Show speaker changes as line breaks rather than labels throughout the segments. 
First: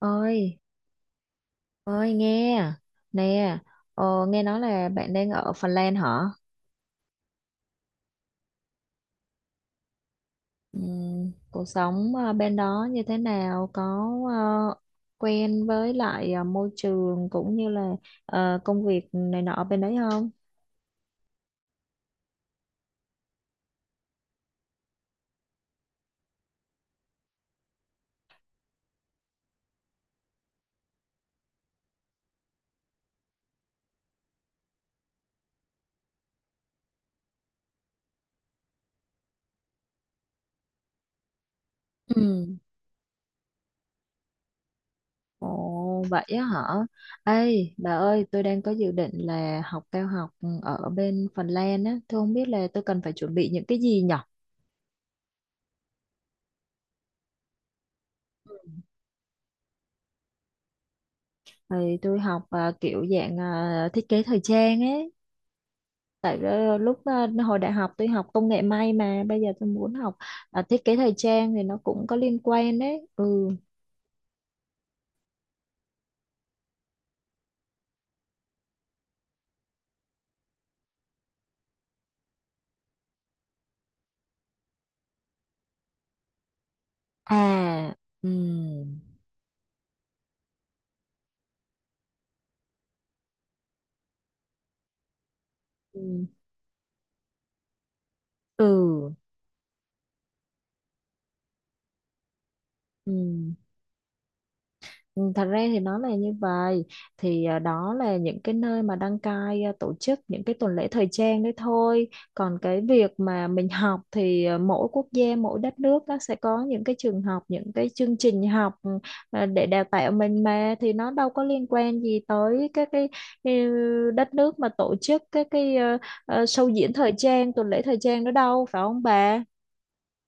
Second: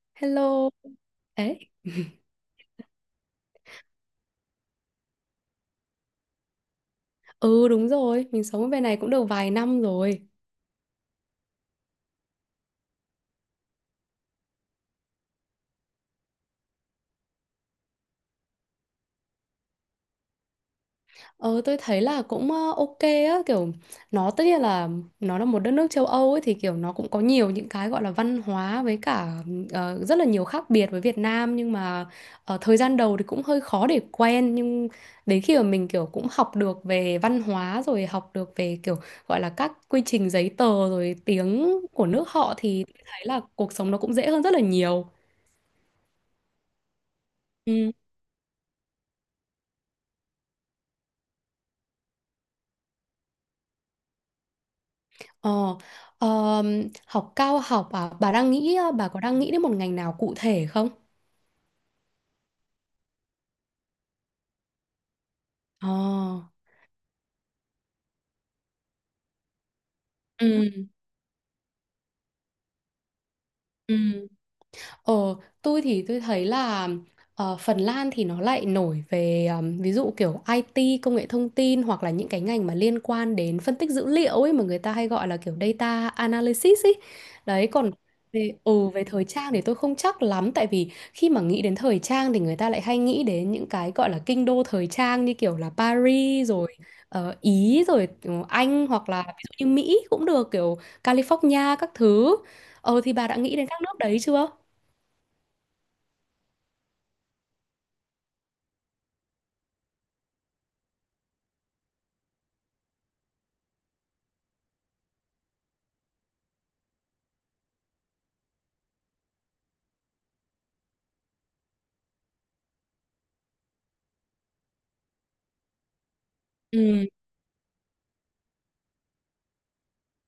Ơi?
Hello. Ấy.
Ơi, nghe nè. Nghe nói là bạn đang ở Phần Lan hả?
Ừ đúng rồi, mình sống ở bên này cũng được vài năm rồi.
Cuộc sống bên đó như thế nào, có ờ, quen với lại môi trường cũng như là công việc này nọ bên đấy không?
Ờ tôi thấy là cũng ok á, kiểu nó tất nhiên là nó là một đất nước châu Âu ấy thì kiểu nó cũng có nhiều những cái gọi là văn hóa với cả rất là nhiều khác biệt với Việt Nam, nhưng mà ở thời gian đầu thì cũng hơi khó để quen, nhưng đến khi mà mình kiểu cũng học được về văn hóa rồi học được về kiểu gọi là các quy trình giấy tờ rồi tiếng của nước
Ừ.
họ thì thấy là cuộc sống nó cũng dễ hơn rất là nhiều.
Ồ vậy á hả? Ê
Ừ.
bà ơi, tôi đang có dự định là học cao học ở bên Phần Lan á. Tôi không biết là tôi cần phải chuẩn bị những cái gì nhở?
Ờ, Học cao học à? Bà có đang nghĩ đến một ngành nào cụ thể không?
Thì tôi học kiểu dạng thiết kế thời trang ấy.
Ờ,
Tại lúc hồi đại học tôi học công nghệ may, mà bây giờ tôi muốn học thiết
ừ,
kế thời trang thì nó cũng có liên quan đấy. Ừ.
ừ. Ờ, tôi thì tôi thấy là Phần Lan thì nó lại nổi về ví dụ kiểu IT, công nghệ thông tin, hoặc là những cái ngành mà liên quan đến phân tích dữ liệu ấy mà người ta hay gọi là kiểu data analysis ấy. Đấy, còn
À.
về
Ừm.
ừ về thời trang thì tôi không chắc lắm, tại vì khi mà nghĩ đến thời trang thì người ta lại hay nghĩ đến những cái gọi là kinh đô thời trang như kiểu là
Ừ.
Paris rồi Ý rồi Anh, hoặc
Ừ.
là ví dụ như Mỹ cũng được, kiểu California các thứ.
Ừ.
Thì bà đã nghĩ đến các nước đấy chưa?
Ừ, thật ra thì nó là như vậy. Thì đó là những cái nơi mà đăng cai tổ chức những cái tuần lễ thời trang đấy thôi. Còn cái việc mà mình học thì mỗi quốc gia mỗi đất nước nó sẽ có những cái trường học, những cái chương trình học, để đào tạo mình, mà thì nó đâu có liên quan gì tới các cái đất nước mà tổ chức các cái show diễn
Ừm,
thời trang, tuần lễ thời trang đó đâu, phải không bà?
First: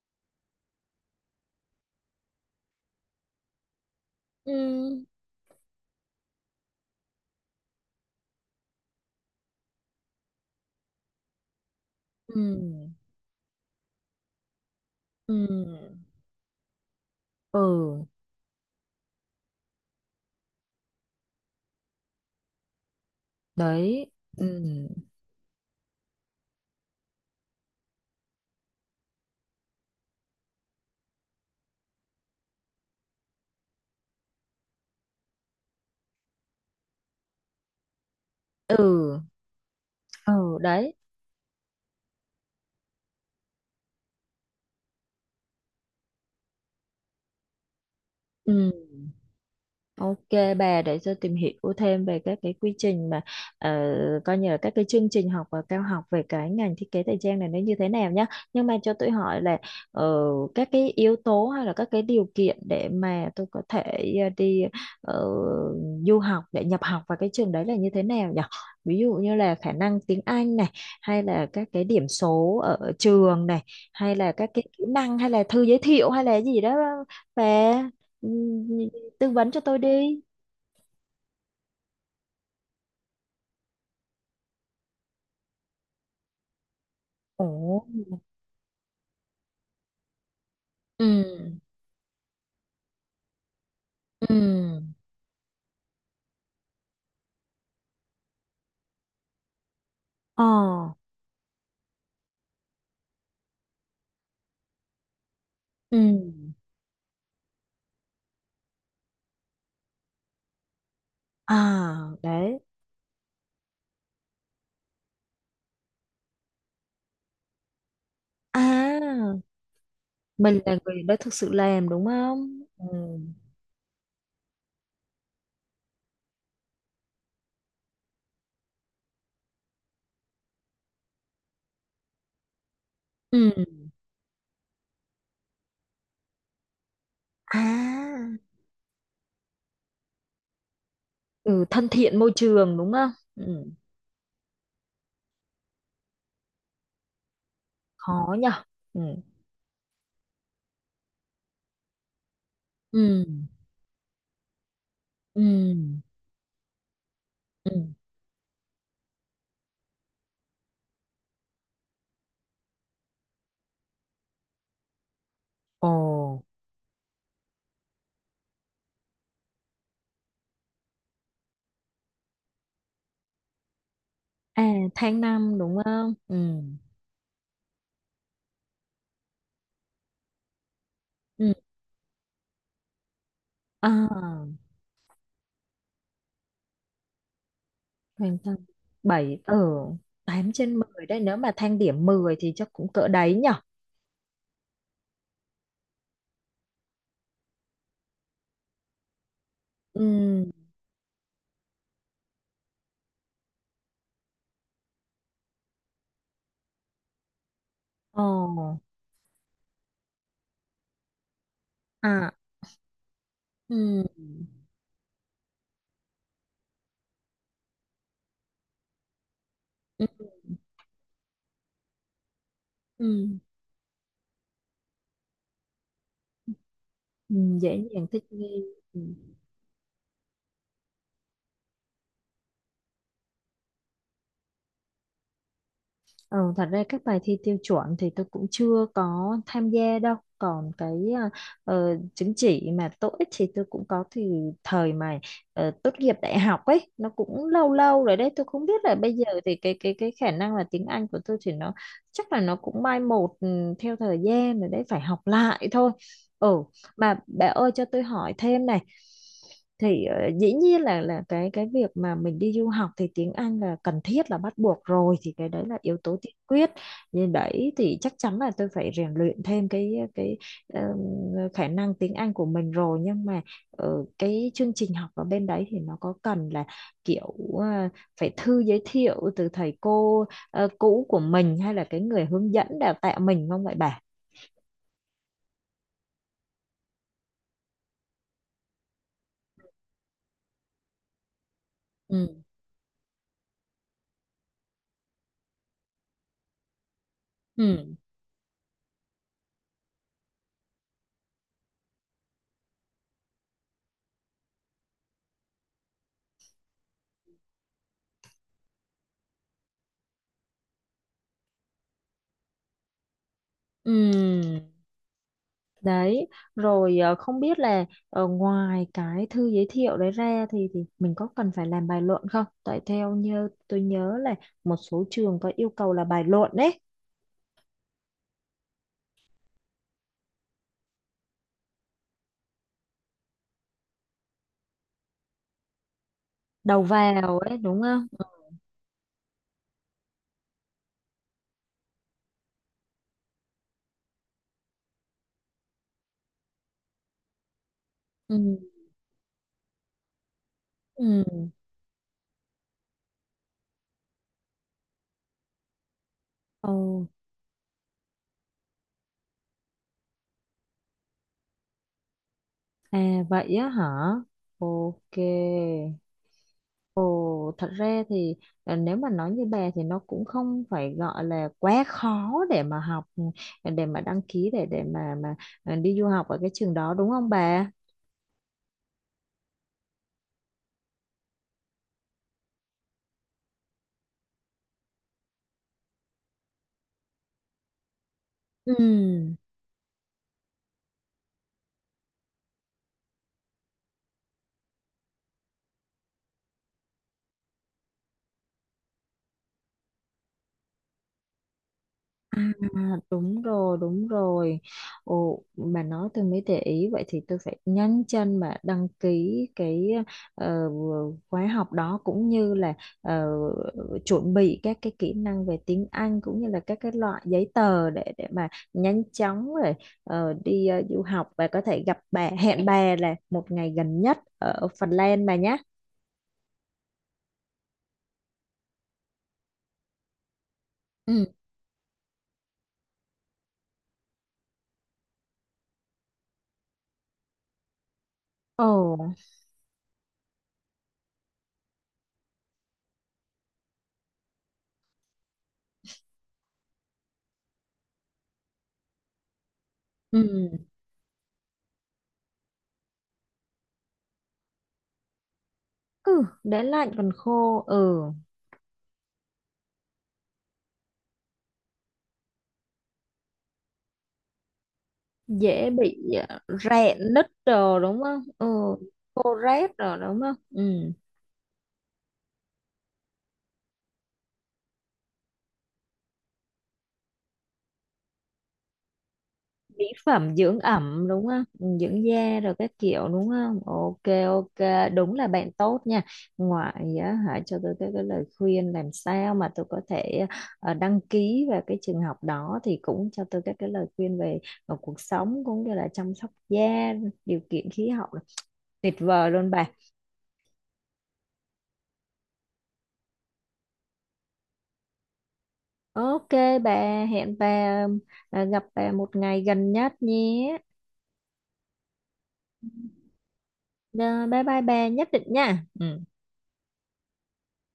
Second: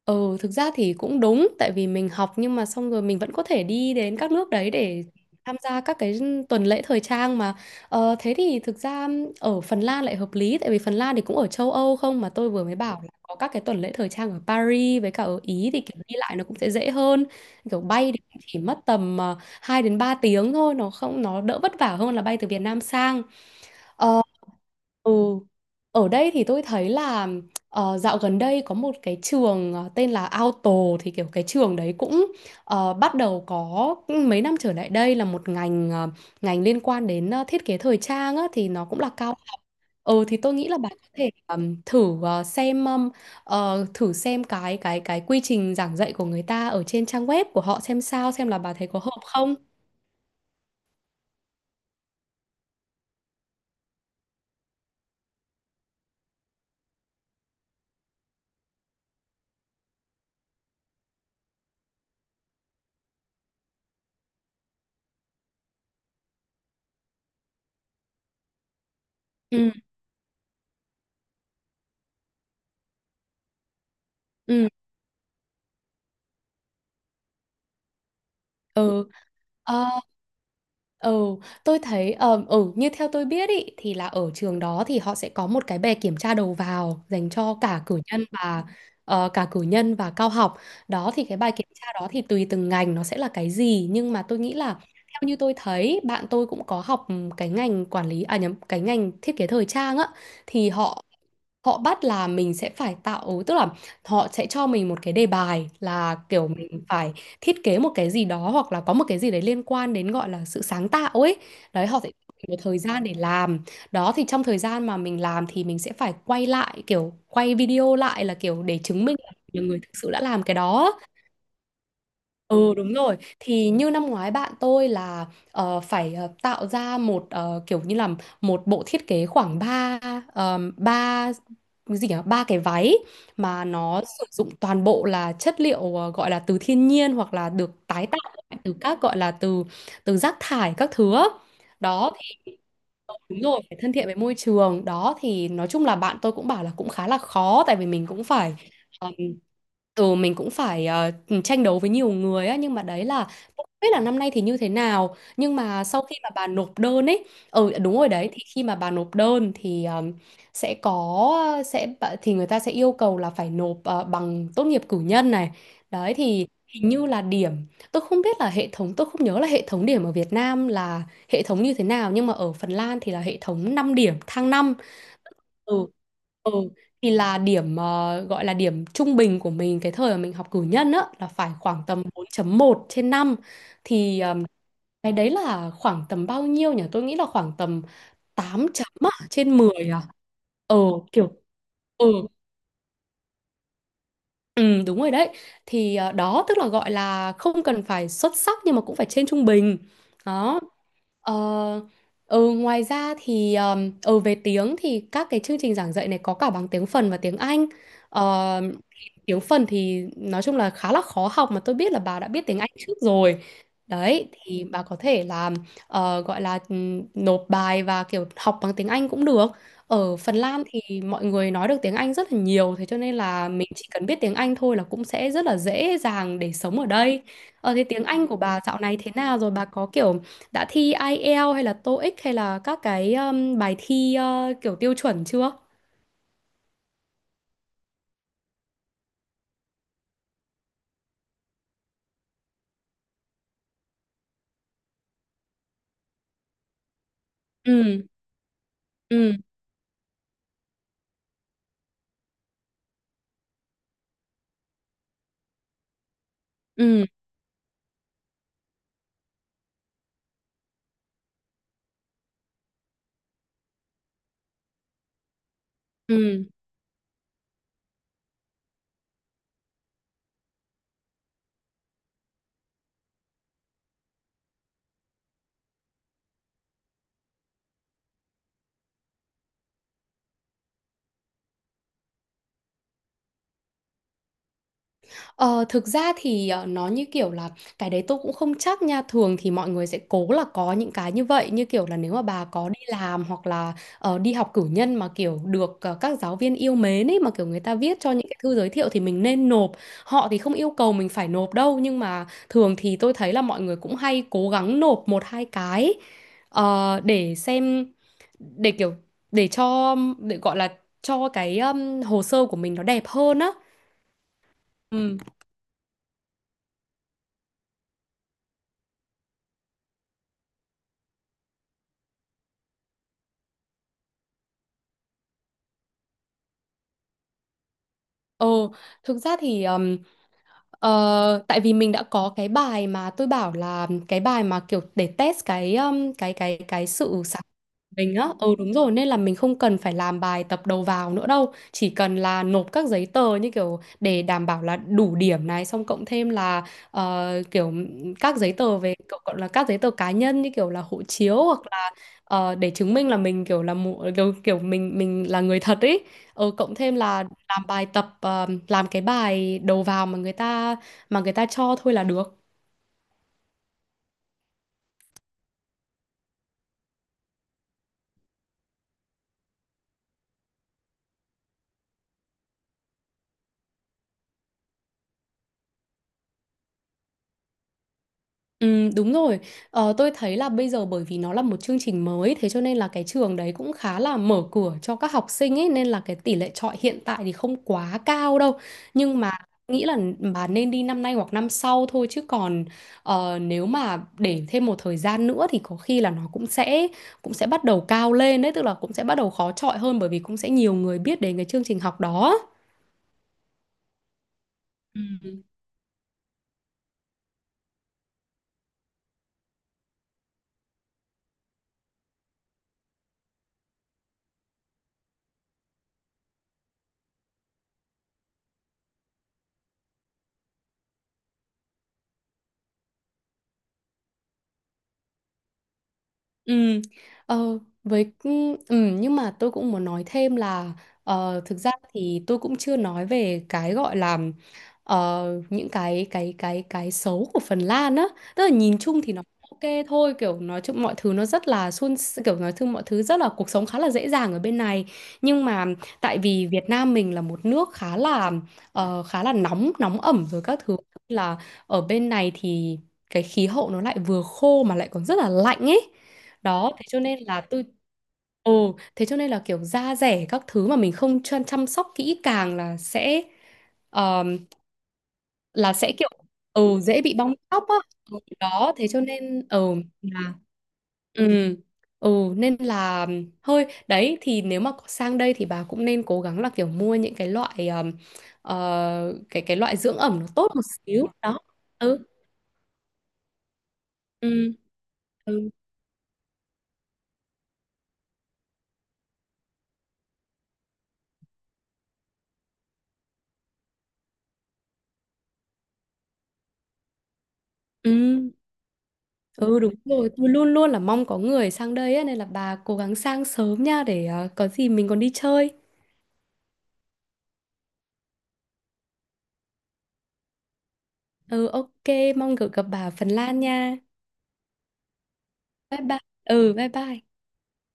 ừ, Thực ra thì cũng đúng, tại vì mình học nhưng mà xong rồi mình vẫn có thể đi đến các nước
Ừ.
đấy để tham gia các cái tuần lễ thời trang mà. Thế thì thực ra ở Phần Lan lại hợp lý, tại vì Phần Lan thì cũng ở châu Âu không mà
Ừ.
tôi vừa mới bảo là có các cái tuần lễ thời trang ở Paris với cả ở Ý thì kiểu
Ừ.
đi lại nó cũng sẽ dễ hơn. Kiểu
Ừ.
bay thì cũng chỉ mất tầm 2 đến 3 tiếng thôi, nó không, nó đỡ vất vả hơn là bay từ Việt Nam sang.
Đấy.
Ờ,
Ừ.
ừ. Ở đây thì tôi thấy là dạo gần đây có một cái trường tên là Auto, thì kiểu cái trường đấy cũng bắt đầu có mấy năm trở lại đây là một ngành ngành liên quan đến thiết kế thời trang á, thì nó cũng là
Ừ.
cao học. Ừ, thì tôi
Ừ
nghĩ là bạn
đấy.
có thể thử xem cái quy trình giảng dạy của người ta ở trên trang web của họ xem sao, xem
Ừ.
là bà thấy có hợp không.
Ok, bà để tôi tìm hiểu thêm về các cái quy trình mà ờ, coi như là các cái chương trình học và cao học về cái ngành thiết kế thời trang này, nó như thế nào nhá. Nhưng mà cho tôi hỏi là ờ, các cái yếu tố hay là các cái điều kiện để mà tôi có thể ờ, đi ờ, du học để nhập học vào cái trường đấy là như thế nào nhỉ? Ví dụ như là
Ừ.
khả năng tiếng Anh này, hay là các cái điểm số ở trường này, hay là các cái
Ừ.
kỹ năng, hay là thư giới thiệu, hay là gì đó, và
Ừ.
tư vấn cho tôi
Ờ.
đi.
Ừ, tôi thấy như theo tôi biết ý, thì là ở trường đó thì họ sẽ có một cái bài kiểm tra đầu vào dành cho
Ồ.
cả cử nhân và cao học.
Ừ.
Đó, thì cái bài kiểm tra đó thì tùy từng ngành nó sẽ là cái gì, nhưng mà tôi nghĩ là
Ừ.
theo như tôi thấy bạn tôi cũng có học cái ngành quản lý, à nhầm, cái ngành thiết kế thời trang á,
Ờ.
thì họ họ bắt là mình sẽ phải tạo, tức là họ sẽ cho mình một cái đề bài
Ừ.
là kiểu mình phải thiết kế một cái gì đó, hoặc là có một cái gì đấy liên quan đến gọi là sự sáng tạo ấy, đấy họ sẽ
À,
cho mình một
đấy.
thời gian để làm, đó thì trong thời gian mà mình làm thì mình sẽ phải quay lại, kiểu quay video lại là kiểu để chứng minh là
À
nhiều người thực sự đã làm cái
mình là
đó.
người đã thực sự làm, đúng không?
Ừ đúng
Ừ.
rồi, thì như năm ngoái bạn tôi là phải tạo ra một kiểu như là một bộ thiết kế khoảng ba ba cái gì nhỉ, ba cái váy mà
Ừ.
nó sử dụng toàn bộ là chất liệu gọi là từ thiên nhiên, hoặc là
À.
được tái tạo lại từ các gọi là từ từ rác thải các thứ á.
Ừ, thân
Đó
thiện môi
thì
trường đúng không?
đúng rồi,
Ừ.
phải thân thiện với môi trường, đó thì nói chung là bạn tôi cũng bảo là cũng khá là khó, tại vì mình cũng
Khó nhở.
phải.
Ừ.
Ừ, mình cũng phải tranh đấu với nhiều người á, nhưng mà đấy
Ừ.
là không biết là năm nay thì như thế nào,
Ừ.
nhưng mà sau khi mà bà nộp đơn ấy.
Ừ.
Ừ đúng rồi đấy, thì khi mà bà nộp đơn thì sẽ có sẽ bà- thì người ta sẽ yêu cầu là phải nộp bằng tốt nghiệp cử nhân này,
Ồ.
đấy thì hình như là điểm, tôi không biết là hệ thống, tôi không nhớ là hệ thống điểm ở Việt Nam là hệ thống như thế nào, nhưng mà ở Phần Lan thì là hệ thống 5 điểm, thang
À,
năm.
tháng năm đúng
Ừ.
không? Ừ.
Ừ. Thì là điểm gọi là điểm trung bình của mình cái thời mà mình học cử nhân á là phải
Ừ.
khoảng tầm 4,1 trên năm, thì
À,
cái đấy là khoảng tầm bao nhiêu nhỉ? Tôi nghĩ là khoảng tầm
tháng năm.
8 chấm á,
Bảy ở
trên 10 à.
tám trên
Ờ
10 đấy, nếu
Kiểu
mà thang điểm
ừ,
mười thì chắc cũng cỡ đấy nhỉ.
ừ đúng rồi đấy. Thì đó tức là gọi là không cần phải xuất sắc nhưng mà cũng phải trên trung bình.
Ừm.
Đó. Ờ, Ngoài ra thì về tiếng thì các cái chương trình giảng dạy này có cả bằng tiếng phần và tiếng Anh. Ờ,
Ồ.
thì tiếng phần thì nói chung là khá là khó học, mà tôi biết là bà đã
À.
biết tiếng Anh trước rồi.
Ừm.
Đấy, thì bà có thể là gọi là nộp bài và kiểu học bằng tiếng Anh cũng được. Ở
Ừm.
Phần Lan thì mọi người nói được tiếng Anh rất là nhiều, thế cho nên
Ừm.
là mình chỉ cần biết tiếng Anh thôi là cũng sẽ rất là dễ dàng để sống ở đây.
Ừm, dễ
Thế tiếng
dàng thích
Anh của bà
nghi.
dạo này
Ừ.
thế nào rồi? Bà có kiểu đã thi IELTS hay là TOEIC hay là các cái bài thi kiểu tiêu chuẩn chưa?
Ờ, thật ra các bài thi tiêu chuẩn thì tôi cũng chưa có tham gia đâu. Còn cái chứng chỉ mà TOEIC thì tôi cũng có, thì thời mà tốt nghiệp đại học ấy nó cũng lâu
Ừ.
lâu rồi đấy. Tôi không biết là bây giờ
Ừ.
thì cái khả năng là tiếng Anh của tôi thì nó chắc là nó cũng mai một theo thời gian rồi đấy, phải học lại thôi. Ừ,
Ừ.
mà bà ơi cho tôi hỏi thêm này, thì dĩ nhiên là cái việc mà mình đi du học thì tiếng Anh là cần thiết, là bắt buộc rồi, thì cái đấy là yếu tố tiên
Ừ.
quyết. Nhưng đấy thì chắc chắn là tôi phải rèn luyện thêm cái ờm, khả năng tiếng Anh của mình rồi, nhưng mà cái chương trình học ở bên đấy thì nó có cần là kiểu ờ, phải thư giới thiệu từ thầy cô cũ của mình hay là cái người hướng dẫn đào tạo mình không vậy bà?
Ờ, Thực ra thì nó như kiểu là cái đấy tôi cũng không chắc nha, thường thì mọi người sẽ cố là có những cái như vậy, như kiểu là nếu mà
Ừ.
bà có đi làm hoặc là đi học cử nhân mà kiểu được các giáo viên yêu mến ấy mà kiểu người ta
Ừ.
viết cho những cái thư giới thiệu thì mình nên nộp, họ thì không yêu cầu mình phải nộp đâu, nhưng mà thường thì tôi thấy là mọi người cũng hay cố gắng nộp một hai cái ờ, để xem để kiểu để cho, để gọi là cho cái hồ sơ của mình nó đẹp hơn á.
Ừ.
Ừ.
Đấy, rồi không biết là ngoài cái thư giới thiệu đấy ra thì mình có cần phải làm bài luận không? Tại theo như tôi nhớ là một số trường có yêu cầu là bài luận đấy,
Ồ, thực ra thì tại vì mình đã có cái bài mà tôi bảo là cái bài mà kiểu để test cái ừm, cái cái
đầu
cái sự
vào
sáng tạo
ấy đúng
của
không?
mình á. Ừ đúng rồi, nên là mình không cần phải làm bài tập đầu vào nữa đâu, chỉ cần là nộp các giấy tờ như kiểu để đảm bảo là đủ điểm này, xong cộng thêm là kiểu
Ừ.
các giấy tờ về cậu, gọi là các giấy tờ cá nhân như kiểu là hộ
Ừ.
chiếu, hoặc để chứng minh là mình kiểu là mu- kiểu, kiểu mình là người thật ấy,
Ồ.
cộng thêm là làm cái bài đầu vào mà người ta cho thôi là được.
À vậy á hả? Ok. Ồ, thật ra thì nếu mà nói như bà thì nó cũng không phải gọi là quá khó để mà học, để mà đăng ký, để mà đi du học ở cái trường đó đúng không bà?
Ừ, đúng rồi. Tôi thấy là bây giờ bởi vì nó là một chương trình mới, thế cho nên là cái trường đấy cũng khá là mở cửa cho các học sinh ấy, nên là cái tỷ lệ chọi hiện tại thì không quá cao đâu.
Ừ,
Nhưng mà nghĩ là bà nên đi năm nay hoặc năm sau thôi, chứ còn nếu mà để thêm một thời gian nữa thì có khi là nó cũng sẽ bắt đầu cao lên đấy, tức là cũng sẽ bắt đầu khó chọi hơn bởi vì cũng sẽ nhiều người biết đến cái chương trình học đó.
à, đúng rồi, đúng rồi.
Ừ.
Ồ, bà nói tôi mới để ý, vậy thì tôi phải nhanh chân mà đăng ký cái ờ, khóa học đó, cũng như là ờ, chuẩn bị các cái kỹ năng về tiếng Anh cũng như là các cái loại giấy tờ để mà nhanh chóng rồi du học, và có thể gặp bà, hẹn bà là một ngày gần nhất ở Phần Lan bà nhé.
Ừ, ờ, với ừ, ừ, nhưng mà tôi cũng muốn nói thêm là
Ừ.
thực ra thì tôi cũng chưa nói về cái gọi là những cái xấu của Phần Lan á, tức là nhìn
Ồ.
chung thì nó ok thôi, kiểu nói chung mọi thứ nó rất là suôn s- kiểu nói chung mọi thứ rất là, cuộc sống khá là dễ dàng ở bên này, nhưng mà tại vì Việt Nam mình là một nước khá là khá là nóng, nóng
Ừ.
ẩm rồi các thứ, là ở bên này thì cái khí hậu nó lại vừa khô mà lại còn rất là lạnh ấy,
Ừ, đã
đó thế
lạnh
cho
còn
nên là
khô,
tôi,
ừ.
ồ thế cho nên là kiểu da dẻ các thứ mà mình không chăm chăm sóc kỹ càng ờm,
Dễ
là sẽ
bị
kiểu
à,
ừ
rạn
dễ bị
nứt
bong tóc á.
đồ đúng
Ừ,
không? Ừ.
đó thế cho
Khô
nên
ráp
ừ
rồi đúng không?
là
Ừ.
ừ ừ nên là thôi, đấy thì nếu mà có sang đây thì bà cũng nên cố gắng là kiểu mua những cái loại ờ, cái loại
Mỹ
dưỡng ẩm nó
phẩm
tốt
dưỡng
một
ẩm
xíu
đúng
đó.
không? Ừ,
Ừ.
dưỡng da rồi các kiểu đúng không? Ok,
Ừ.
ok, đúng là
Ừ.
bạn tốt nha. Ngoại á, hãy cho tôi cái lời khuyên làm sao mà tôi có thể đăng ký vào cái trường học đó, thì cũng cho tôi các cái lời khuyên về cuộc sống cũng như là chăm sóc da, điều kiện khí hậu.
Ừ.
Tuyệt vời luôn
Ừ
bà.
đúng rồi, tôi luôn luôn là mong có người sang đây á, nên là bà cố gắng sang sớm nha để có gì mình còn đi chơi.
Ok, bà hẹn bà, à, gặp bà một ngày gần nhất nhé.
Ừ ok, mong được gặp bà ở Phần Lan nha.
Rồi, bye bye bà, nhất định nha.
Bye bye.
Ừ.
Ừ bye bye.